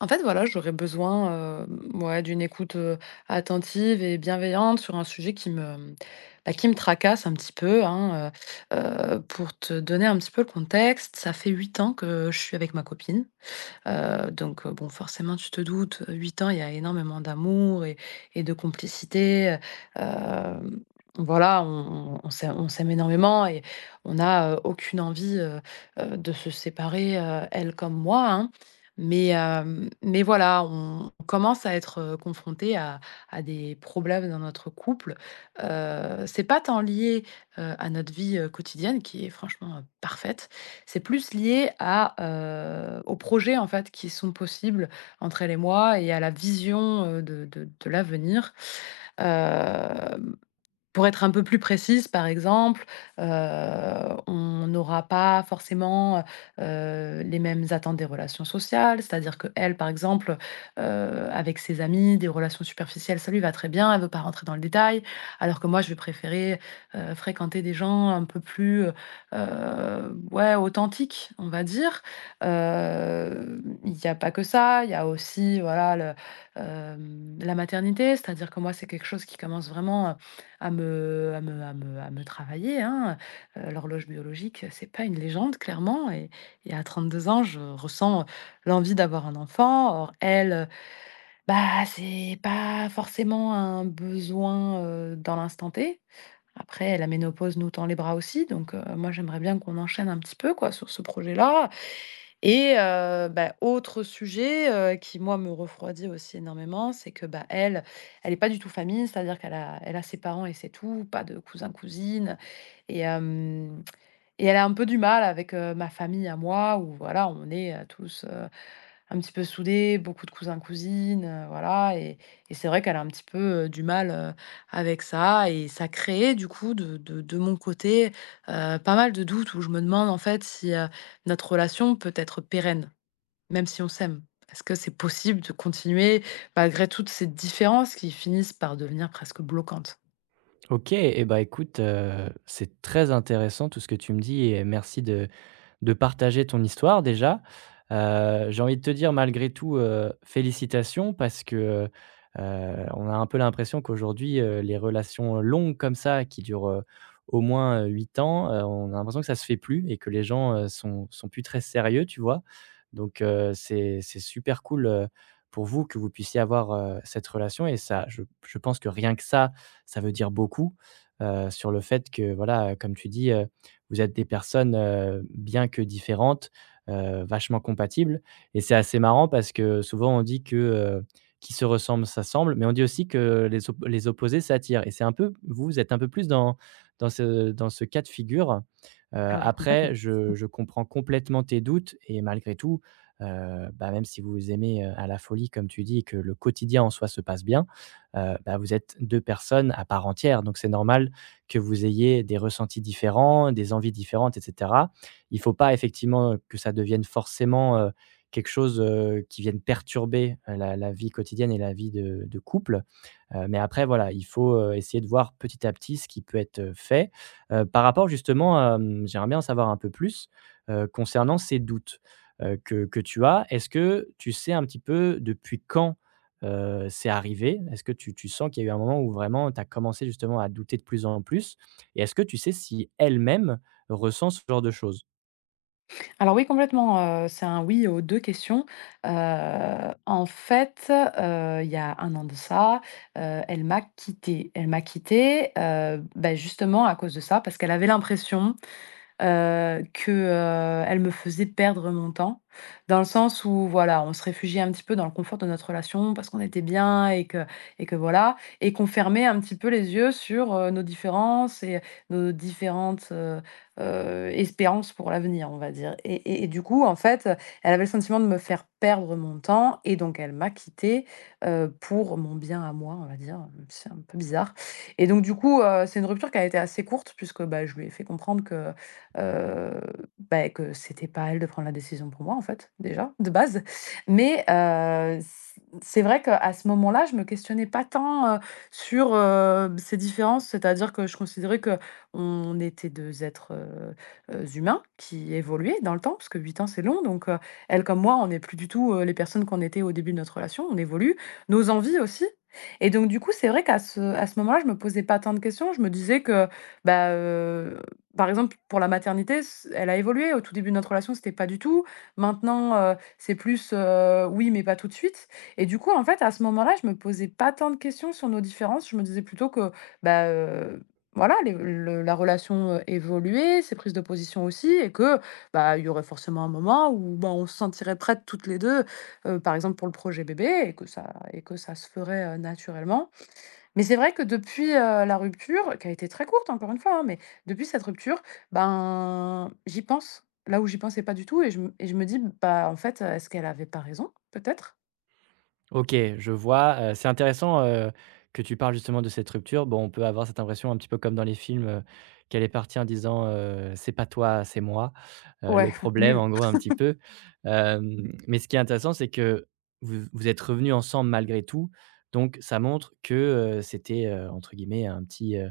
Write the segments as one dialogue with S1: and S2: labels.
S1: En fait, voilà, j'aurais besoin, ouais, d'une écoute, attentive et bienveillante sur un sujet qui me, bah, qui me tracasse un petit peu, hein, heu. Pour te donner un petit peu le contexte, ça fait 8 ans que je suis avec ma copine. Donc, bon, forcément, tu te doutes, 8 ans, il y a énormément d'amour et de complicité, voilà, on s'aime énormément et on a, aucune envie, de se séparer, elle comme moi, hein. Mais, mais voilà, on commence à être, confrontés à des problèmes dans notre couple. C'est pas tant lié, à notre vie, quotidienne qui est franchement, parfaite. C'est plus lié à, aux projets, en fait, qui sont possibles entre elle et moi et à la vision, de l'avenir. Hem Pour être un peu plus précise, par exemple, heu, on n'aura pas forcément, les mêmes attentes des relations sociales. C'est-à-dire que elle, par exemple, avec ses amis, des relations superficielles, ça lui va très bien, elle veut pas rentrer dans le détail. Alors que moi, je vais préférer, fréquenter des gens un peu plus, ouais, authentiques, on va dire. Il n'y a pas que ça, il y a aussi, voilà, la maternité. C'est-à-dire que moi, c'est quelque chose qui commence vraiment, à me travailler, hein. L'horloge biologique, c'est pas une légende clairement et à 2 ans, je ressens, l'envie d'avoir un enfant. Or elle, bah, c'est pas forcément un besoin, dans l'instant T. Après la ménopause nous tend les bras aussi donc moi j'aimerais bien qu'on enchaîne un petit peu quoi sur ce projet-là, et bah, autre sujet, qui moi me refroidit aussi énormément, c'est que, bah, elle, elle est pas du tout famille, c'est-à-dire qu'elle a ses parents et c'est tout, pas de cousins-cousines et hem et elle a un peu du mal avec, ma famille à moi où voilà, on est, tous, un petit peu soudés, beaucoup de cousins-cousines, voilà et c'est vrai qu'elle a un petit peu, du mal, avec ça et ça crée du coup de mon côté, pas mal de doutes où je me demande en fait si, notre relation peut être pérenne. Même si on s'aime, est-ce que c'est possible de continuer malgré toutes ces différences qui finissent par devenir presque bloquantes?
S2: OK et bah, écoute, c'est très intéressant tout ce que tu me dis et merci de partager ton histoire déjà. J'ai envie de te dire malgré tout, félicitations parce que, heu on a un peu l'impression qu'aujourd'hui, les relations longues comme ça qui durent, au moins, 8 ans, on a l'impression que ça se fait plus et que les gens, sont plus très sérieux, tu vois? Donc c'est super cool, pour vous que vous puissiez avoir, cette relation et ça je pense que rien que ça veut dire beaucoup, sur le fait que voilà, comme tu dis, vous êtes des personnes, bien que différentes, vachement compatibles et c'est assez marrant parce que souvent on dit que, «Qui se ressemble s'assemble», mais on dit aussi que les opposés s'attirent et c'est un peu vous, vous êtes un peu plus dans dans ce cas de figure.
S1: Ah oui,
S2: Après
S1: complètement.
S2: je comprends complètement tes doutes et malgré tout, bah, même si vous vous aimez, à la folie comme tu dis et que le quotidien en soi se passe bien, bah, vous êtes 2 personnes à part entière donc c'est normal que vous ayez des ressentis différents, des envies différentes, et cetera. Il ne faut pas effectivement, que ça devienne forcément, quelque chose, qui vienne perturber, la vie quotidienne et la vie de couple. Mais après voilà, il faut, essayer de voir petit à petit ce qui peut être, fait. Par rapport justement, j'aimerais bien en savoir un peu plus, concernant ces doutes, que tu as. Est-ce que tu sais un petit peu depuis quand, c'est arrivé? Est-ce que tu sens qu'il y a eu un moment où vraiment tu as commencé justement à douter de plus en plus? Et est-ce que tu sais si elle-même ressent ce genre de choses?
S1: Alors oui, complètement, c'est un oui aux 2 questions. Heu, en fait, il y a un an de ça, elle m'a quittée. Elle m'a quittée, bah, justement à cause de ça, parce qu'elle avait l'impression que, elle me faisait perdre mon temps. Dans le sens où voilà, on se réfugiait un petit peu dans le confort de notre relation parce qu'on était bien et que voilà et qu'on fermait un petit peu les yeux sur, nos différences et nos différentes, espérances pour l'avenir, on va dire et du coup, en fait, elle avait le sentiment de me faire perdre mon temps et donc elle m'a quittée, pour mon bien à moi, on va dire, si c'est un peu bizarre et donc du coup, c'est une rupture qui a été assez courte puisque, bah, je lui ai fait comprendre que Heu, bah, que c'était pas à elle de prendre la décision pour moi en fait, déjà, de base. Mais, c'est vrai qu'à ce moment-là, je me questionnais pas tant, sur, ces différences, c'est-à-dire que je considérais que on était 2 êtres, humains qui évoluaient dans le temps, parce que 8 ans, c'est long donc, elle comme moi, on n'est plus du tout, les personnes qu'on était au début de notre relation, on évolue, nos envies aussi. Et donc du coup, c'est vrai qu'à ce moment-là, je me posais pas tant de questions. Je me disais que, bah, par exemple, pour la maternité, c elle a évolué. Au tout début de notre relation, c'était pas du tout. Maintenant, c'est plus, oui, mais pas tout de suite et du coup, en fait, à ce moment-là, je me posais pas tant de questions sur nos différences. Je me disais plutôt que, bah, voilà, les le la relation, évoluait, ses prises de position aussi et que, bah, il y aurait forcément un moment où, bah, on se sentirait prêtes toutes les 2, par exemple, pour le projet bébé et que ça se ferait, naturellement. Mais c'est vrai que depuis, la rupture, qui a été très courte encore une fois, hein, mais depuis cette rupture, ben, j'y pense. Là où j'y pensais pas du tout et je me dis: «Bah, en fait, est-ce qu'elle avait pas raison peut-être?»
S2: OK, je vois, c'est intéressant, que tu parles justement de cette rupture. Bon, on peut avoir cette impression un petit peu comme dans les films, qu'elle est partie en disant, «C'est pas toi, c'est moi», le
S1: Ouais,
S2: problème
S1: nul.
S2: en gros un petit peu. Mais ce qui est intéressant, c'est que vous vous êtes revenus ensemble malgré tout, donc ça montre que, c'était, entre guillemets «un petit,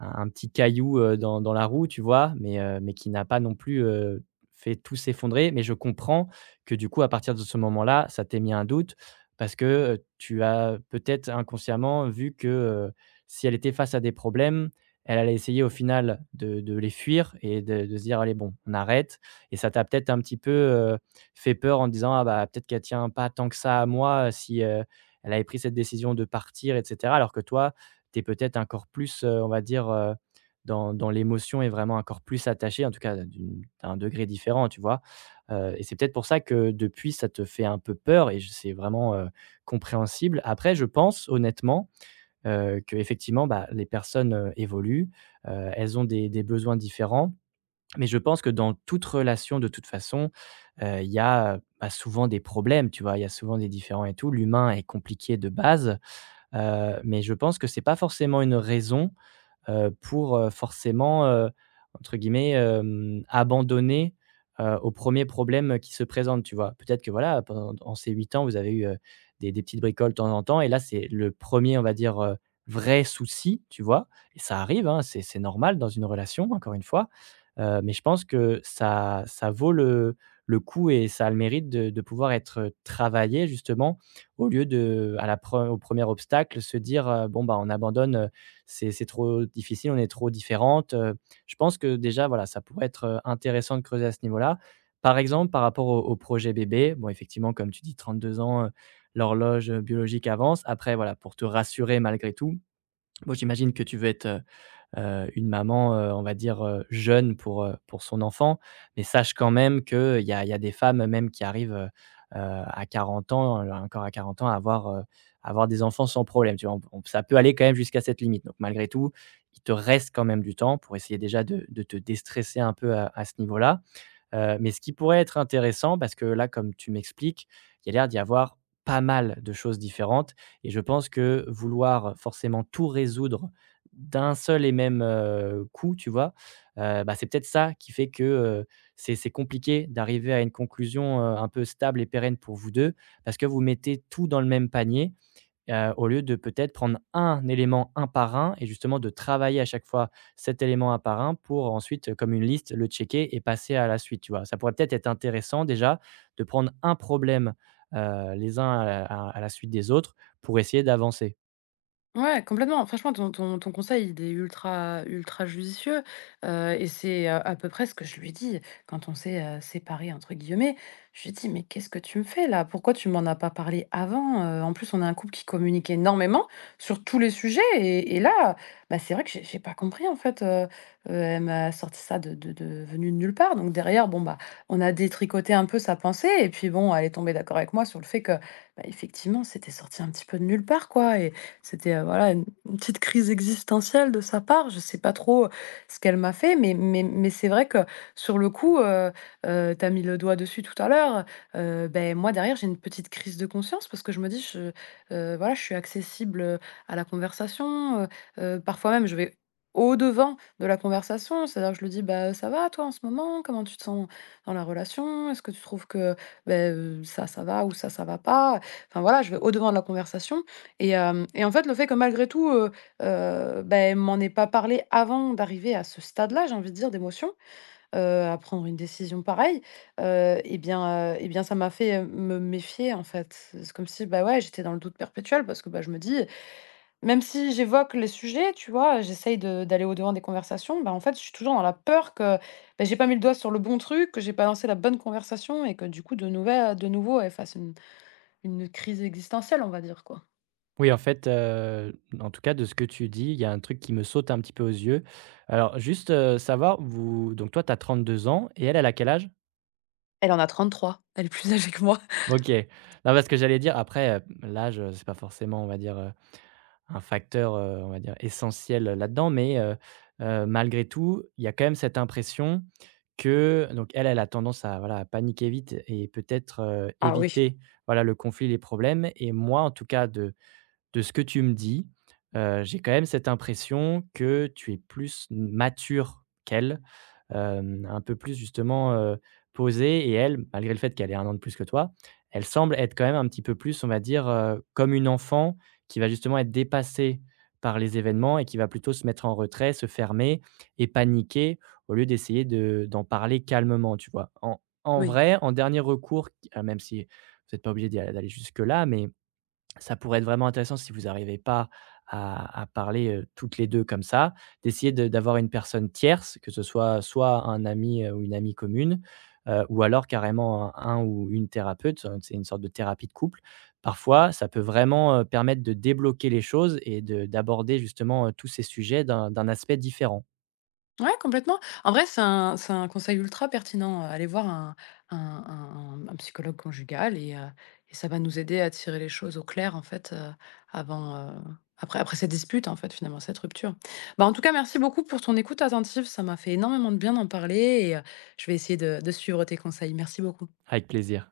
S2: un petit caillou, dans la roue, tu vois? Mais qui n'a pas non plus, fait tout s'effondrer. Mais je comprends que du coup, à partir de ce moment-là, ça t'ait mis un doute parce que, tu as peut-être inconsciemment vu que, si elle était face à des problèmes, elle allait essayer au final de les fuir et de se dire: «Allez bon, on arrête» et ça t'a peut-être un petit peu, fait peur en te disant: «Ah bah, peut-être qu'elle tient pas tant que ça à moi si, elle avait pris cette décision de partir» et cetera. Alors que toi, tu es peut-être encore plus, on va dire, dans l'émotion et vraiment encore plus attaché, en tout cas d'une à un degré différent, tu vois? Et c'est peut-être pour ça que depuis, ça te fait un peu peur et je c'est vraiment, compréhensible. Après, je pense honnêtement, que effectivement bah, les personnes, évoluent, elles ont des besoins différents. Mais je pense que dans toute relation, de toute façon, il y a, bah, souvent des problèmes, tu vois? Il y a souvent des différends et tout. L'humain est compliqué de base. Mais je pense que c'est pas forcément une raison, pour, forcément, entre guillemets, abandonner, au premier problème qui se présente, tu vois? Peut-être que voilà, pendant en ces 8 ans, vous avez eu, des petites bricoles de temps en temps et là, c'est le premier on va dire, vrai souci, tu vois? Et ça arrive, hein, c'est normal dans une relation, encore une fois, mais je pense que ça vaut le coup et ça a le mérite de pouvoir être travaillé justement au lieu de à la pre au premier obstacle, se dire, «Bon, bah, on abandonne, c'est trop difficile, on est trop différentes», Je pense que déjà, voilà, ça pourrait être, intéressant de creuser à ce niveau-là. Par exemple, par rapport au projet bébé, bon, effectivement, comme tu dis, 32 ans, l'horloge, biologique avance. Après, voilà, pour te rassurer malgré tout, moi, j'imagine que tu veux être, une maman, on va dire, jeune pour son enfant, mais sache quand même qu'il y a des femmes même qui arrivent, à 40 ans, encore à 40 ans à avoir, avoir des enfants sans problème, tu vois? On ça peut aller quand même jusqu'à cette limite, donc malgré tout, il te reste quand même du temps pour essayer déjà de te déstresser un peu à ce niveau-là. Mais ce qui pourrait être intéressant, parce que là, comme tu m'expliques, il y a l'air d'y avoir pas mal de choses différentes et je pense que vouloir forcément tout résoudre d'un seul et même, coup, tu vois? Bah, c'est peut-être ça qui fait que, c'est compliqué d'arriver à une conclusion, un peu stable et pérenne pour vous 2, parce que vous mettez tout dans le même panier, au lieu de peut-être prendre un élément un par un et justement de travailler à chaque fois cet élément un par un pour ensuite, comme une liste, le checker et passer à la suite, tu vois? Ça pourrait peut-être être intéressant déjà de prendre un problème, les uns à la suite des autres pour essayer d'avancer.
S1: Ouais, complètement. Franchement, ton conseil, il est ultra ultra judicieux, et c'est, à peu près ce que je lui dis quand on s'est, «séparés» entre guillemets. Je lui dis: «Mais qu'est-ce que tu me fais là? Pourquoi tu m'en as pas parlé avant?» En plus, on est un couple qui communique énormément sur tous les sujets et là, bah, c'est vrai que j'ai pas compris en fait, elle m'a sorti ça de venu de nulle part donc derrière, bon, bah, on a détricoté un peu sa pensée et puis bon, elle est tombée d'accord avec moi sur le fait que, bah, effectivement, c'était sorti un petit peu de nulle part quoi c'était, voilà, une petite crise existentielle de sa part. Je sais pas trop ce qu'elle m'a fait, mais c'est vrai que sur le coup, tu as mis le doigt dessus tout à l'heure, beh, moi derrière, j'ai une petite crise de conscience parce que je me dis: «Je, voilà, je suis accessible, à la conversation», parfois même je vais au-devant de la conversation, c'est-à-dire que je lui dis: «Bah, ça va toi en ce moment? Comment tu te sens dans la relation? Est-ce que tu trouves que, ben, ça, ça va ou ça va pas?» Enfin voilà, je vais au-devant de la conversation et en fait, le fait que malgré tout, bah, elle m'en ait pas parlé avant d'arriver à ce stade-là, j'ai envie de dire, d'émotion, à prendre une décision pareille, et bien, ça m'a fait, me méfier, en fait. C'est comme si, bah, ouais, j'étais dans le doute perpétuel parce que, bah, je me dis, même si j'évoque les sujets, tu vois? J'essaye de d'aller au-devant des conversations, bah, en fait, je suis toujours dans la peur que, ben, j'ai pas mis le doigt sur le bon truc, que j'ai pas lancé la bonne conversation et que, du coup, de nouveau, elle fasse une crise existentielle, on va dire, quoi.
S2: Oui, en fait, en tout cas de ce que tu dis, il y a un truc qui me saute un petit peu aux yeux. Alors juste, savoir, vous donc toi tu as deux ans et elle, elle a quel âge?
S1: Elle en a 33. Elle est plus âgée que moi.
S2: OK. Non, parce que j'allais dire après, l'âge, c'est pas forcément, on va dire, un facteur, on va dire essentiel, là-dedans. Mais malgré tout, il y a quand même cette impression que donc elle, elle a tendance à voilà, à paniquer vite et peut-être,
S1: Ah oui.
S2: éviter, voilà, le conflit, les problèmes et moi, en tout cas de ce que tu me dis, j'ai quand même cette impression que tu es plus mature qu'elle, un peu plus justement, posée et elle, malgré le fait qu'elle ait un an de plus que toi, elle semble être quand même un petit peu plus, on va dire, comme une enfant qui va justement être dépassée par les événements et qui va plutôt se mettre en retrait, se fermer et paniquer au lieu d'essayer de d'en parler calmement, tu vois? En
S1: Oui.
S2: vrai, en dernier recours, q même si vous n'êtes pas obligé d'aller jusque-là, mais ça pourrait être vraiment intéressant si vous n'arrivez pas à parler, toutes les 2 comme ça, d'essayer de d'avoir une personne tierce, que ce soit un ami, ou une amie commune, ou alors carrément un ou une thérapeute, c'est une sorte de thérapie de couple. Parfois, ça peut vraiment, permettre de débloquer les choses et de d'aborder justement, tous ces sujets d'un aspect différent.
S1: Ouais, complètement. En vrai, c'est un conseil ultra pertinent, aller voir un un un psychologue conjugal et et ça va nous aider à tirer les choses au clair, en fait, avant, après cette dispute, en fait, finalement, cette rupture. Bah, en tout cas, merci beaucoup pour ton écoute attentive. Ça m'a fait énormément de bien d'en parler et je vais essayer de suivre tes conseils. Merci beaucoup.
S2: Avec plaisir.